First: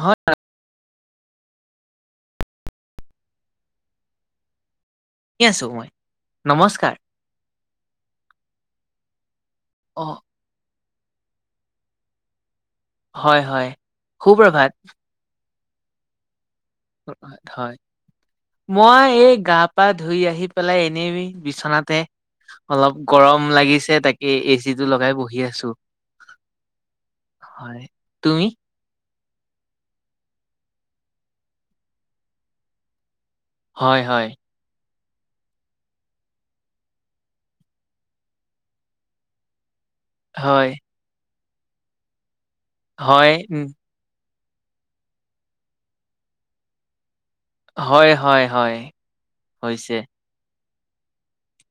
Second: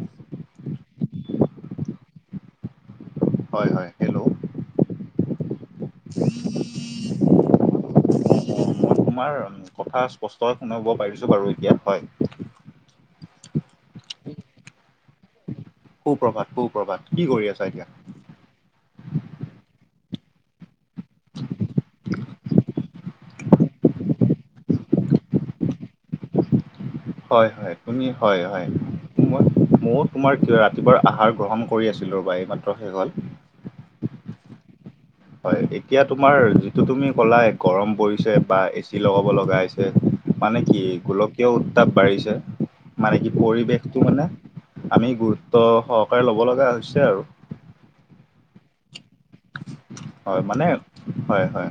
হয় হয় হয় হেল্ল' কি আছো মই নমস্কাৰ তোমাৰ কথা অ', স্পষ্টকে শুনাব পাৰিছো বাৰু এতিয়া হয় হয় হয় সুপ্ৰভাত সু প্ৰভাত হয় মই এই গাপ পা ধুই আহি পেলাই এনেই বিছনাতে অলপ গৰম লাগিছে তাকে এচি টো লগাই বহি আছো হয় হয় তুমি হয় হয় মই ময়ো তোমাৰ কি অ ৰাতিপুৱাৰ আহাৰ গ্ৰহণ কৰি আছিলোঁ ৰবা এই মাত্ৰ শেষ হ'ল হয় হয় হয় এতিয়া তোমাৰ যিটো তুমি কলা গৰম পৰিছে বা এচি লগাব লগা হৈছে মানে হয়, কি গোলকীয় উত্তাপ বাঢ়িছে মানে হয়, কি উম, পৰিৱেশটো মানে আমি গুৰুত্ব সহকাৰে ল'ব লগা হৈছে আৰু হয় হয় হয় হৈছে। হয় মানে হয় হয়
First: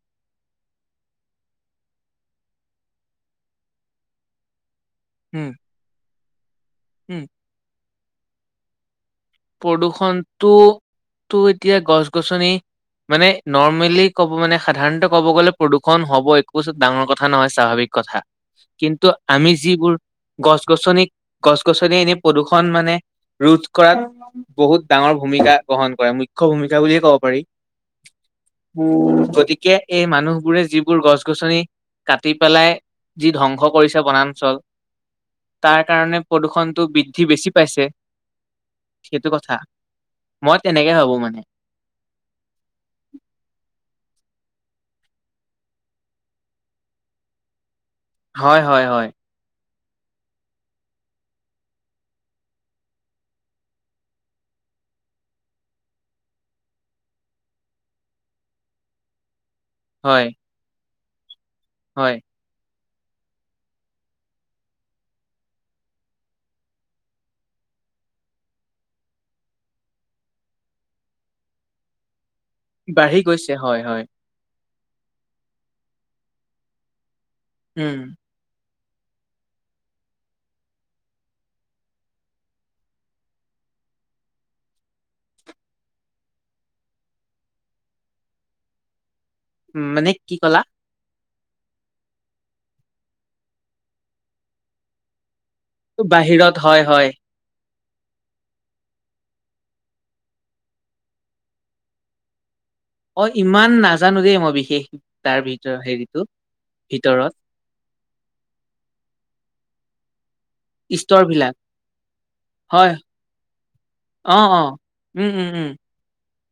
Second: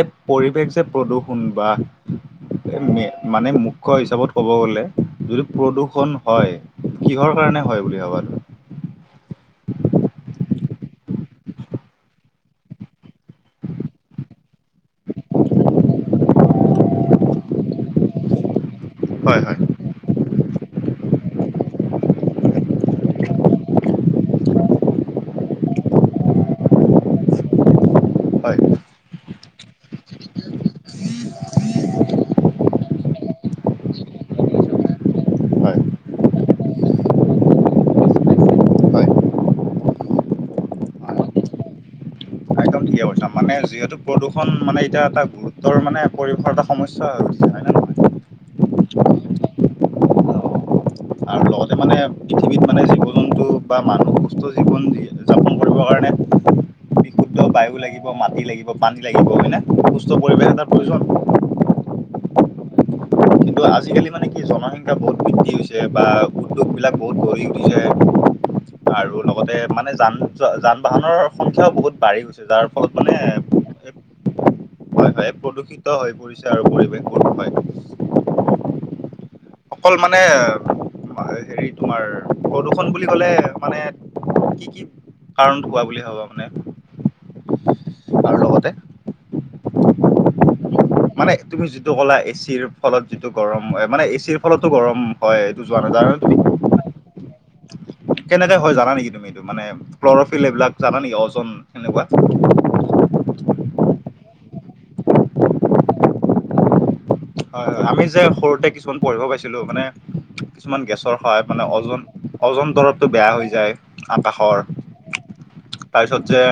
এই পৰিৱেশ যে প্ৰদূষণ বা মানে মুখ্য হিচাপত ক'ব গ'লে যদি উম, প্ৰদূষণ হয় উম, কিহৰ কাৰণে হয় বুলি ভাবা তুমি প্ৰদূষণতো তো এতিয়া গছ গছনি মানে নৰ্মেলি ক'ব মানে সাধাৰণতে ক'ব গ'লে প্ৰদূষণ হ'ব একো ডাঙৰ কথা নহয় স্বাভাৱিক কথা কিন্তু হয় আমি হয়। যিবোৰ গছ-গছনি, গছ-গছনি এনে প্ৰদূ্ষণ মানে ৰোধ কৰাত বহুত ডাঙৰ ভূমিকা গ্ৰহণ কৰে মুখ্য ভূমিকা বুলিয়ে ক'ব পাৰি। হয় উম, গতিকে এই মানুহবোৰে যিবোৰ গছ-গছনি কাটি পেলাই যি ধ্বংস কৰিছে বনাঞ্চল। হয় তাৰ কাৰণে প্ৰদূষণটো বৃদ্ধি বেছি পাইছে। হয় সেইটো কথা মই তেনেকে ভাবো মানে। একদম ঠিকে কৈছা মানে যিহেতু প্ৰদূষণ মানে এতিয়া এটা গুৰুত্বৰ মানে পৰিৱেশৰ এটা সমস্যা হয় না নহয়? হয়, হয়, হয়। আৰু লগতে মানে পৃথিৱীত মানে জীৱ-জন্তু বা মানুহ সুস্থ জীৱন যাপন কৰিবৰ কাৰণে বিশুদ্ধ বায়ু লাগিব, মাটি লাগিব, পানী লাগিব হয়নে সুস্থ হয় পৰিৱেশ এটা প্ৰয়োজন। হয়। [unintelligible] কিন্তু আজিকালি মানে কি জনসংখ্যা বহুত বৃদ্ধি হৈছে, বা উদ্যোগবিলাক বহুত গঢ়ি উঠিছে। আৰু লগতে মানে যান যান-বাহনৰ সংখ্যাও বহুত বাঢ়ি যাৰ ফলত মানে বাঢ়ি গৈছে হয় হয় হয়, হয় প্ৰদূষিত হৈ পৰিছে আৰু পৰিৱেশ। হম। অকল মানে হেৰি তোমাৰ প্ৰদূৰষণ বুলি কলে মানে কি কি কাৰণ হোৱা বুলি ভবা মানে আৰু লগতে উম, মানে কি কলা? মানে তুমি যিটো ক'লা এচিৰ ফলত যিটো গৰম হয়, মানে এচিৰ ফলতো গৰম হয়। যোৱা নাই জানা তুমি বাহিৰত হয়, হয়। কেনেকে হয় জানা নেকি তুমি এইটো মানে ক্ল'ৰফিল এইবিলাক জানা নেকি অওজন সেনেকুৱা? অ ইমান নাজানো দেই মই বিশেষ তাৰ ভিতৰত হেৰিটো। ভিতৰত হয়, হয় আমি যে সৰুতে কিছুমান পঢ়িব পাইছিলো, মানে কিছুমান গেছৰ স্তৰ সহায় বিলাক মানে অজন অজন হয় তৰৱটো বেয়া হৈ যায় অ আকাশৰ। অ উম উম উম তাৰপিছত যে,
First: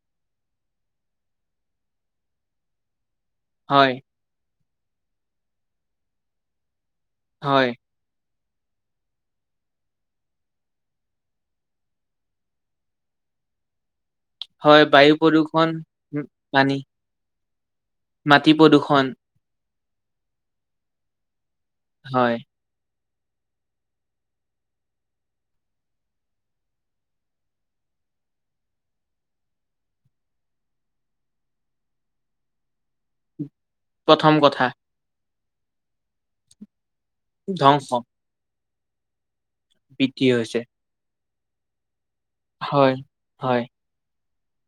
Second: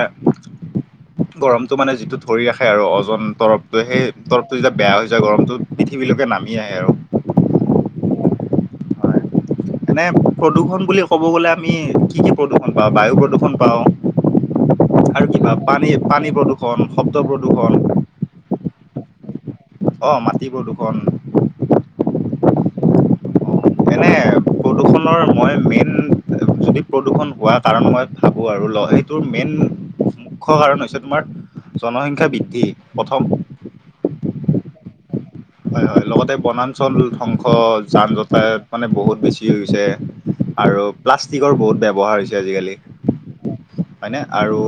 গৰমতটো মানে যিটো ধৰি ৰাখে আৰু অজন তৰৱটোৱে হয় সেই তৰপ টো যেতিয়া বেয়া হৈ যায় গৰমতটো পৃথিৱীলৈকে নামি আহে আৰু। হয়। হয়। এনে প্ৰদূৰষণ বুলি ক'ব গ'লে আমি কি কি প্ৰদূৰ্ষণ পাওঁ বায়ু প্ৰদূৰ্ষণ হয় পাওঁ। বায়ু আৰু কিবা প্ৰদূষণ পানী, উম, পানী প্ৰদূৰ্ষণ, শব্দ প্ৰদূৰ্ষণ মাটি প্ৰদূৰ্ষণ অ, মাটি প্ৰদূষণ হয়। এনে প্ৰদূষণৰ মই মেইন যদি প্ৰদূষণ হোৱা কাৰণ মই ভাবো আৰু ল সেইটোৰ মেইন মুখ্য কাৰণ হৈছে তোমাৰ জনসংখ্যা বৃদ্ধি প্ৰথম প্ৰথম কথা হয়, হয় লগতে বনাঞ্চল ধংস ধ্বংস যান-জটায়ত মানে বহুত বেছি। হৈছে বৃদ্ধি হৈছে আৰু প্লাষ্টিকৰ বহুত ব্যৱহাৰ হৈছে আজিকালি হয় হয় হয়নে? আৰু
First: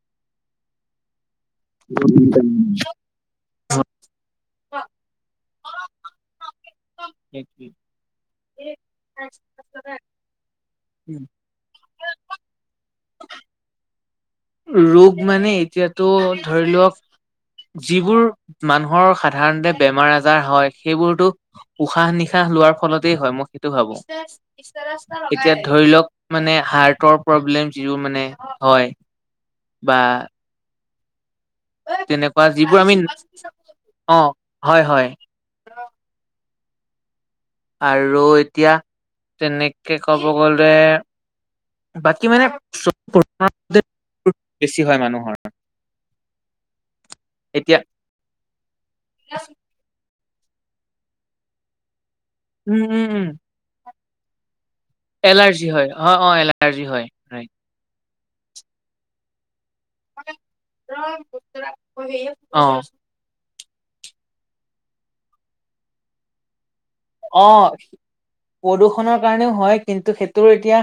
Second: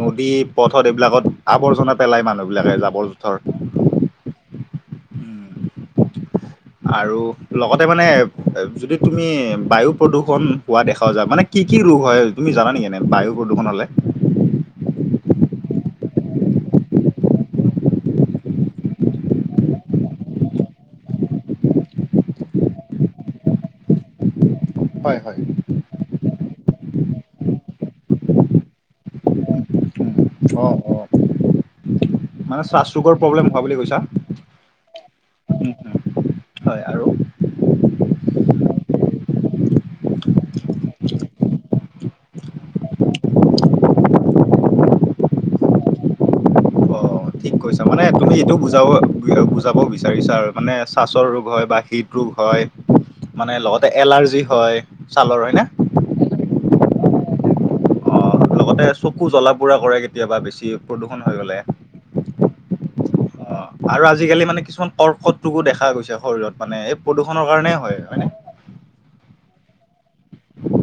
নদী পথত এইবিলাকত আৱৰ্জনা পেলাই মানুহ বিলাকে জাবৰ-জোথৰ বাহ। আৰু লগতে মানে যদি তুমি বায়ু প্ৰদূষণ হোৱা দেখা যায় মানে কি? কি কি ৰোগ হয় তুমি জানা নেকি? এনে বায়ু প্ৰদূষণ হলে? ৰোগ মানে এতিয়াতো ধৰি লওক যিবোৰ মানুহৰ সাধাৰণতে বেমাৰ-আজাৰ হয়, সেইবোৰতো উশাহ-নিশাহ লোৱাৰ ফলতেই হয় মই সেইটো ভাবো হয় হয়। এতিয়া ধৰি লওক মানে হাৰ্টৰ প্ৰব্লেম সিও মানে হয় বা অ অ তেনেকুৱা মানে যিবোৰ চাহ আমি চুকৰ প্ৰব্লেম হোৱা বুলি কৈছা অ হয় হয় উ হয় আৰু আৰু এতিয়া তেনেকে ক'ব গলে বাকী মানে বেছি হয় মানুহৰ [inaudible] অ', ঠিক এতিয়া কৈছা মানে তুমি এইটো বুজাব বুজাব বিচাৰিছা আৰু মানে ছাচৰ ৰোগ হয় বা শীত গ্ৰুভ হয় উম উম উম মানে লগতে এলাৰ্জি হয় ছালৰ হয়নে? এলাৰ্জি হয় অ অ এলাৰ্জি হয় হয় অ', লগতে চকু জ্বলাব পোৰা কলে বেছি প্ৰদূষণ হৈ গলে অ আৰু আজি আজিকালি মানে কিছুমান কৰ্কট ৰোগো দেখা গৈছে শৰীৰত মানে এই প্ৰদূষণৰ অ কাৰণে হয় ন প্ৰদূষণৰ কাৰণেও হয় কিন্তু সেইটো এতিয়া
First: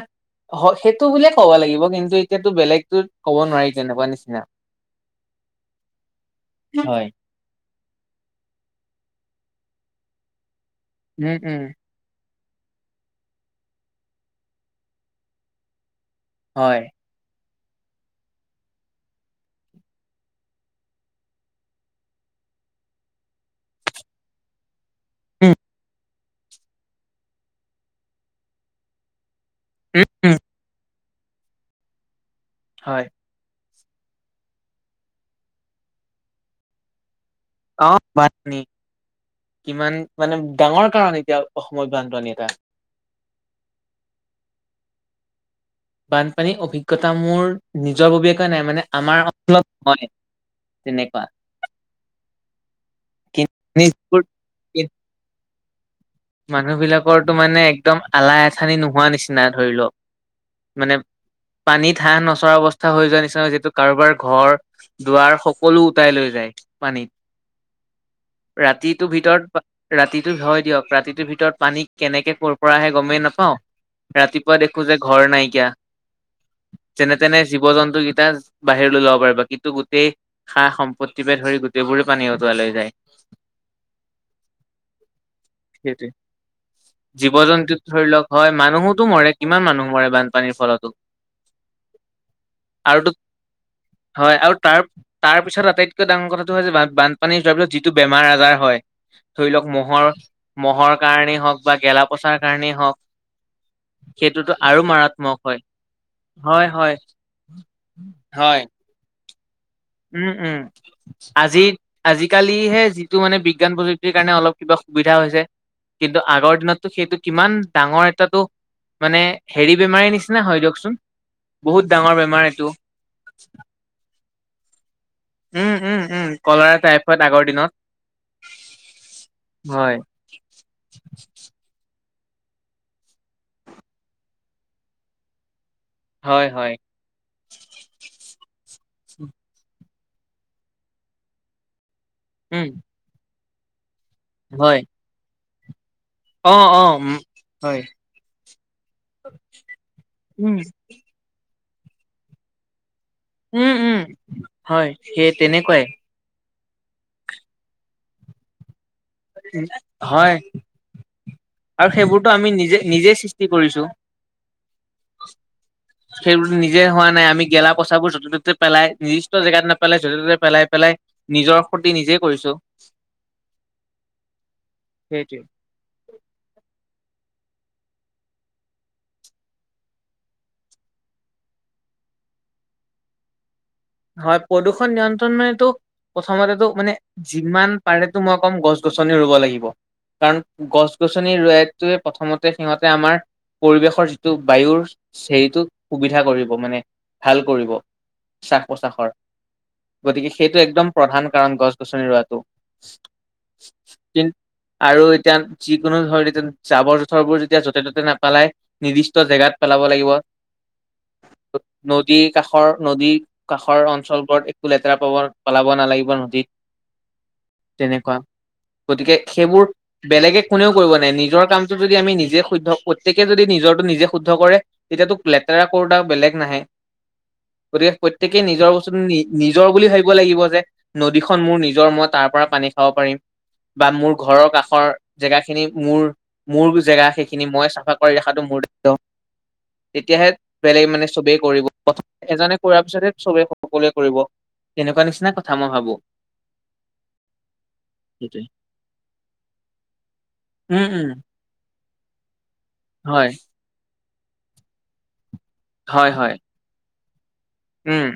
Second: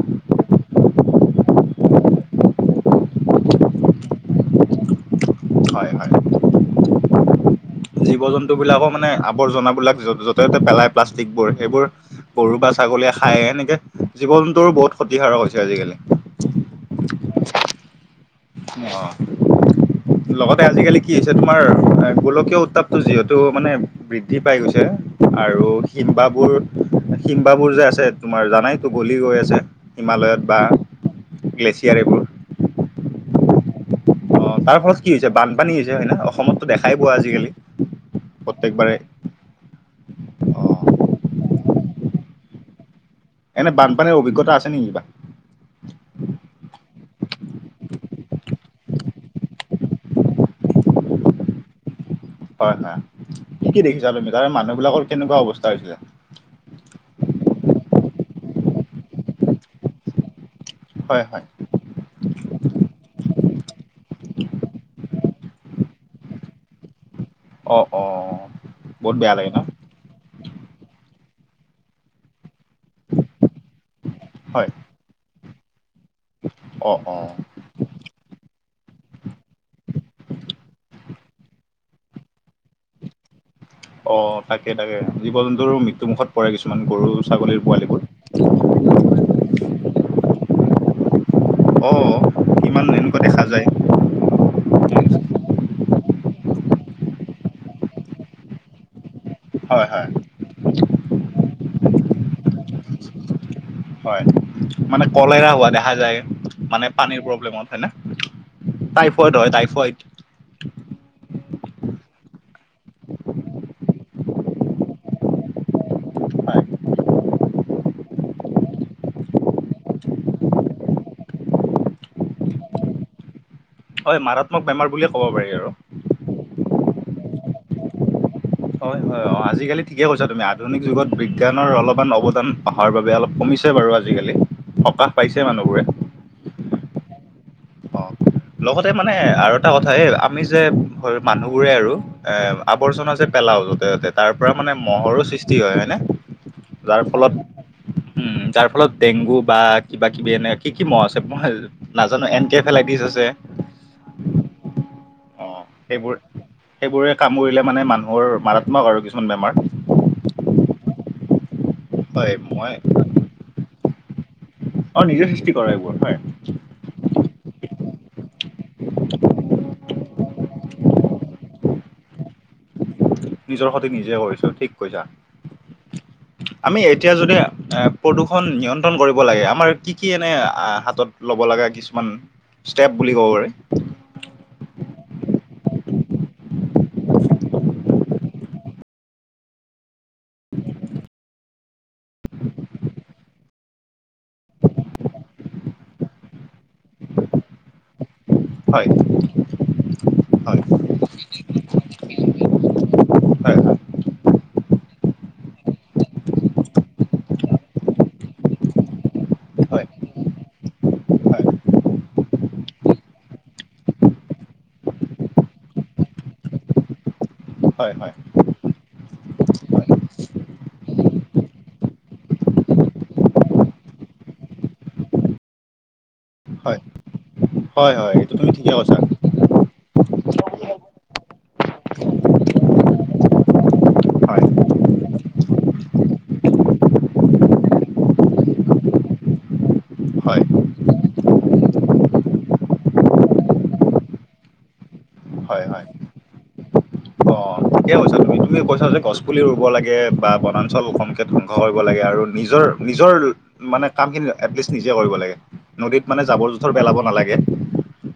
সেইটো বুলিয়ে ক'ব লাগিব কিন্তু এতিয়া বেলেগতো ক'ব নোৱাৰি তেনেকুৱা নিচিনা হয় হয় হয় জীৱ জন্তুবিলাকো মানে আৱৰ্জনা বিলাক য'তে ত'তে পেলাই উম প্লাষ্টিকবোৰ উম সেইবোৰ গৰু বা ছাগলীয়ে খায় এনেকে জীৱনটো বহুত ক্ষতিকাৰাৰক হৈছে আজিকালি হয় অ লগতে আজিকালি কি হৈছে তোমাৰ গোলকীয় উত্তাপটো যিহেতু মানে বৃদ্ধি পাই গৈছে উম আৰু শীম্বাবোৰ শিম্বাবোৰ যে আছে তোমাৰ জানাইতো গলি গৈ আছে উম উম হিমালয়ত বা গ্লেছিয়াৰ এইবোৰ হয় অ তাৰ ফলত কি হৈছে বানপানী হৈছে হয় ন অসমতো দেখাই পোৱা আজিকালি অ বাত নি প্ৰত্যেকবাৰে কিমান মানে ডাঙৰ অ', কাৰণ এতিয়া অসমৰ বানপানী এটা এনে বানপানীৰ অভিজ্ঞতা আছে নেকি বা বানপানীৰ অভিজ্ঞতা মোৰ নিজাববীয়াকৈ নাই মানে আমাৰ অঞ্চলত নহয় তেনেকুৱা হয় হয় কি কি দেখিছা কিন্তুবোৰ তুমি তাৰে মানুহ বিলাকৰ কেনেকুৱা অৱস্থা হৈছিলে মানুহ বিলাকৰটো মানে একদম আলাহ আথানি নোহোৱা নিচিনা ধৰি লওক মানে হয়, হয়, পানীত হাঁহ নচৰা অৱস্থা হৈ যোৱা নিচিনা যিতু কাৰোবাৰ ঘৰ দুৱাৰ সকলো উটাই লৈ যায় পানীত অ', অ', ৰাতিটো বহুত বেয়া লাগে ভিতৰত ন? ৰাতিটো হয় দিয়ক ৰাতি ভিতৰত পানী কেনেকে ক পৰা আহে গমেই নাপাওঁ ৰাতিপুৱা হয়, দেখো যে ঘৰ নাইকিয়া অ', যেনে অ', তেনে জীৱ জন্তুকেইটা বাহিৰলৈ ল'ব পাৰিবা কিন্তু গোটেই সা সম্পত্তি পে ধৰি গোটেইবোৰে পানী উতুৱালৈ যায় [inaudible] অ তাকে তাকে জীৱ জন্তুৰ মৃত্যুমুখত পৰে কিছুমান গৰু জীৱ ছাগলীৰ জন্তু পোৱালিবোৰ। ধৰি লওক হয় মানুহোতো মৰে কিমান মানুহ মৰে বানপানীৰ ফলতো অ', কিমান আৰু টো এনেকুৱা দেখা যায়। হয় আৰু তাৰ তাৰপিছত তটাই আটাইতকৈ ডাঙৰ কথাটো হৈছে যে বানপানীৰ যাবিলত যিটো বেমাৰ আজাৰ হয়। ধৰি লওক হয়, মহৰ হয়, মহৰ কাৰণেই হওক বা গেলা পচাৰ কাৰণেই হওক। হয় সেইটোতো আৰু মানে কলে মাৰাত্মক হয় হোৱা দেখা যায় হয় মানে হয় পানীৰ প্ৰব্লেমত হয় না। হয় হয় তাই উম উম আজি আজি। আজিকালিহে যিটো মানে বিজ্ঞান প্ৰযুক্তিৰ কাৰণে অলপ কিবা সুবিধা হৈছে। কিন্তু আগৰ হয়, দিনতটো সেইটো কিমান ডাঙৰ। তাতো মানে হেৰি বেমাৰীৰ নিচিনা হয় দিয়কচোন। বহুত ডাঙৰ বেমাৰ এইটো। হয় মাৰাত্মক বেমাৰ বুলি। উম উম উম কলৰা টাইপত আগৰ দিনত। হয় হয় অ আজিকালি হয়, ঠিকে কৈছা তুমি আধুনিক যুগত বিজ্ঞানৰ অলপ। অকান অৱদান অহাৰ বাবে অলপ কমিছে বাৰু আজিকালি সকাহ পাইছে মানুহবোৰে। হয় হয়। অ লগতে মানে আৰু এটা কথা এ আমি যে মানুহ বোৰে আৰু এ উম, আৱৰ্জনা যে পেলাওঁ য'তে ত'তে তাৰ পৰা মানে হয়, মহৰো সৃষ্টি হয় হয়নে? অ অ যাৰ উ ফলত হয় উম তাৰ ফলত ডেংগু বা কিবা কিবি এনে উম, কি কি মহ' আছে মই। নাজানো এন কে ফেলাইটিছ আছে। উম উম হয় সেইয় অ তেনেকুৱাই। সেইবোৰ সেইবোৰে কাম কৰিলে মানে মানুহৰ মাৰাত্মক আৰু কিছুমান হয় বেমাৰ। আৰু সেইবোৰতো হয় আমি মই নিজে নিজে সৃষ্টি কৰিছো। আৰু নিজে সৃষ্টি কৰে এইবোৰ হয় সেইবোৰো নিজে হোৱা নাই আমি গেলা। পইচাাবোৰ য'তে ত'তে পেলাই নিৰ্দিষ্ট জেগাত নেপেলাই য'তে ত'তে পেলাই পেলাই নিজৰ সতি নিজে কৰিছো। নিজৰ সতে নিজে কৰিছো ঠিক কৈছা। সেইটোৱে। আমি এতিয়া যদি এ প্ৰদূষণ নিয়ন্ত্ৰণ কৰিব লাগে আমাৰ কি কি এনে হাতত লব। ছ বুলি ক'ব প। হয় প্ৰদূষণ নিয়ন্ত্ৰণ মানতো। প্ৰথমতেতো মানে যিমান পাৰেেতো মই কম গছ গছনি ৰুব লাগিব। কাৰণ গছ গছনি ৰৰুৱাইটোৱে প্ৰথমতে সিহঁতে আমাৰ। পৰিৱেশৰ যিটো বায়ুৰ হেইটো সুবিধা কৰিব মানে ভাল কৰিব। পাৰি পঁচাশৰ। গতিকে হয় সেইটো হয় একদম প্ৰধান কাৰণ গছ গছনি ৰোৱাটো। হয় কি। আৰু এতিয়া যিকোনো ধৰ এতিয়া জাবৰ জোথৰবোৰ যেতিয়া য'তে ত'তে নাপেলাই নিৰ্দিষ্ট জেগাত পেলাই। হয় হয় লাব লাগিব হয় নদী কাষৰ নদী। কাষৰ অঞ্চলবোৰত একো লেতেৰা পাব পেলাব নালাগিব নদীত। হয় তেনেকুৱা হয়। গতিকে সেইবোৰ বেলেগে কোনেও কৰিব নাই নিজৰ কামটো যদি আমি নিজে শুদ্ধ্ প্ৰত্যেকে যদি নিজ। নিজৰটো নিজে শুদ্ধ কৰে তেতিয়া তোক লেতেৰা কৰোতা বেলেগ নাহে। হয় গতিকে হয় হয়। প্ৰত্যেকেই তুমি নিজৰ ঠিকে বস্তু কৈছা নিজৰ বুলি ভাব। লাগিব যে নদীখন মোৰ নিজৰ মই তাৰ পৰা পানী খাব পাৰিম। বা মোৰ হয় ঘৰৰ কাষৰ জেগাখিনি মোৰ মোৰ জেগা সেইখিনি মই চাফা কৰি ৰখাটো। তেতিয়াহে হয় বেলেগ মানে চবেই কৰিব এজনে কৰাৰ পিছতে। চবে সকলোৱে কৰিব তেনেকুৱা নিচিনা কথা হয় মই হয় ভাবো। অ ঠিকে কৈছা তুমি সেইটোৱে তুমি কৈছা যে গছপুলি ৰুব লাগে বা উম বনাঞ্চল উম সংকেত ধংস কৰিব লাগে আৰু। নিজৰ নিজৰ হয় মানে কাম খিনি এটলিষ্ট নিজে কৰিব লাগে নদীত হয় মানে হয় জাবৰ জোথৰ বেলাব। নালাগে। উম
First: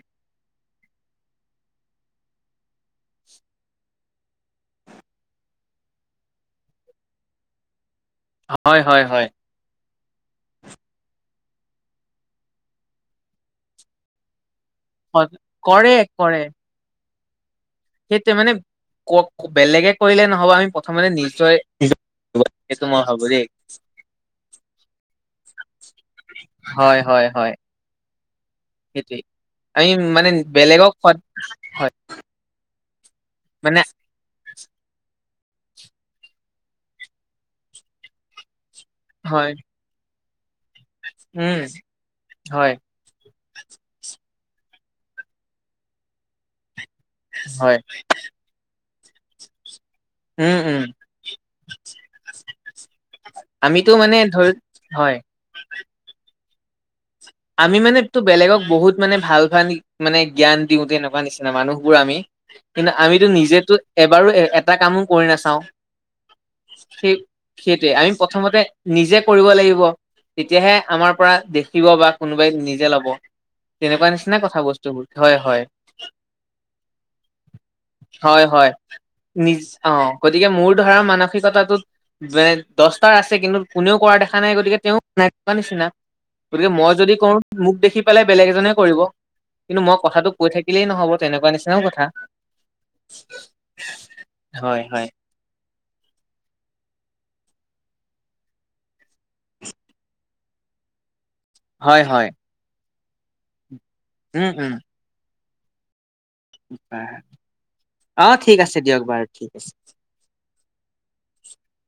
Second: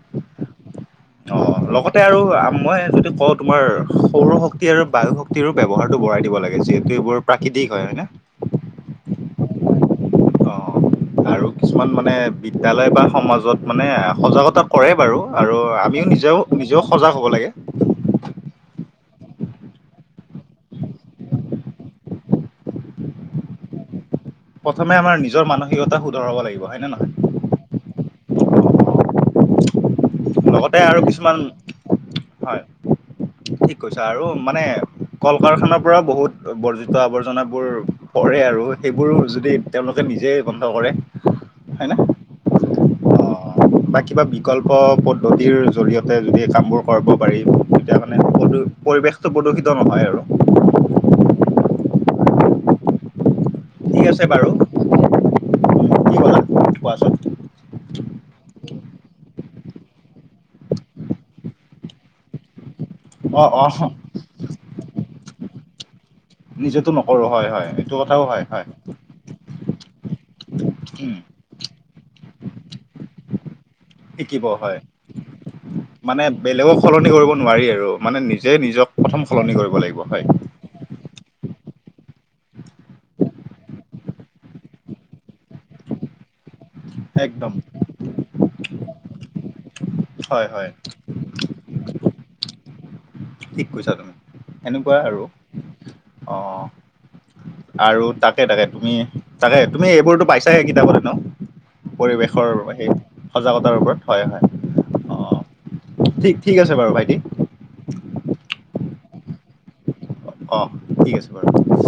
অ [inaudible] লগতে আৰু মই যদি কওঁ তোমাৰ সৌৰ শক্তি আৰু বায়ু শক্তিৰো ব্যৱহাৰতটো বঢ়াই দিব লাগে যিহেতু এইবোৰ প্ৰাকৃতিক হয় ন হয় হয় হয় অ আৰু কিছুমান মানে বিদ্যালয় বা সমাজত মানে সজাগতা কৰে বাৰু আৰু কৰে আমিও নিজেও নিজেও সজাগ হ'ব লাগে সেইটো মানে ক বেলেগে কৰিলে নহব আমি প্ৰথমতে নিজ্চয় তোমাৰ হ'ব দেই প্ৰথমে আমাৰ নিজৰ মানসিকতা শুধৰা ব লাগিব হয় নে নহয় সেইটোৱেই আমি মানে লগতে বেলেগক আৰু কিছুমান হয় হয় ঠিক মানে কৈছা আৰু মা মানে কল কাৰখানাৰ পৰাও বহুত বৰ্জিত আৱৰ্জনাবোৰ পৰে আৰু সেইবোৰো হয় যদি তেওঁলোকে নিজেই বন্ধ কৰে উম হয় ন হয় অ' বা কিবা বিকল্প পদ্ধতিৰ জৰিয়তে যদি কাম বোৰ। কৰিব পাৰি হয় তেতিয়া মানে প্ৰদ পৰিৱেশটো প্ৰদূষিত। নহয় আৰু উম উম। আমিতো ঠিক মানে আছে বাৰু ধৰি হয়। কোৱা ছোন আমি মানে তটো বেলেগক বহুত মানে ভাল ভাল মানে জ্ঞান দিওঁ তেনেকুৱা নিচিনা মানুহবোৰ আমি কিন্তু আমিতো অ' নিজেতো অ' এবাৰো এটা কামো কৰি নাচাওঁ নিজেতো সেই নকৰোঁ হয় হয় সেইটোৱে এইটো আমি কথাও হয় প্ৰথমতে হয় নিজে কৰিব লাগিব তেতিয়াহে আমাৰ উম পৰা দেখিব বা কোনোবাই নিজে লব তেনেকুৱা নিচিনা শিকিব কথা হয় বস্তুবোৰ হয় হয় মানে বেলেগক সলনি কৰিব নোৱাৰি আৰু মানে হয় নিজে হয় নিজক প্ৰথম সলনি নি কৰিব অ লাগিব হয় গতিকে মোৰ ধৰা মানসিকতা দহটাৰ আছে কিন্তু কোনেও কৰা দেখা নাই গতিকে তেওঁ [unintelligible] নিচিনা গতিকে মই যদি কৰো একদম মোক দেখি পেলাই বেলেগ এজনে কৰিব কিন্তু মই কথাটো হয় কৈ হয় থাকিলেই নহব তেনেকুৱা নিচিনাও কথা ঠিক কৈছা তুমি হয় এনেকুৱা হয় আৰু অ আৰু তাকে তাকে তুমি তাকে তুমি এইবোৰতো পাইছাহে কিতাপত ন হয় হয় পৰিৱেশৰ সেই সজাগতাৰ ওপৰত হয় হয় উম উম অ ঠিক আছে বাৰু ভাইটি অ ঠিক আছে দিয়ক বাৰু ঠিক আছে অঁ ঠিক আছে বাৰু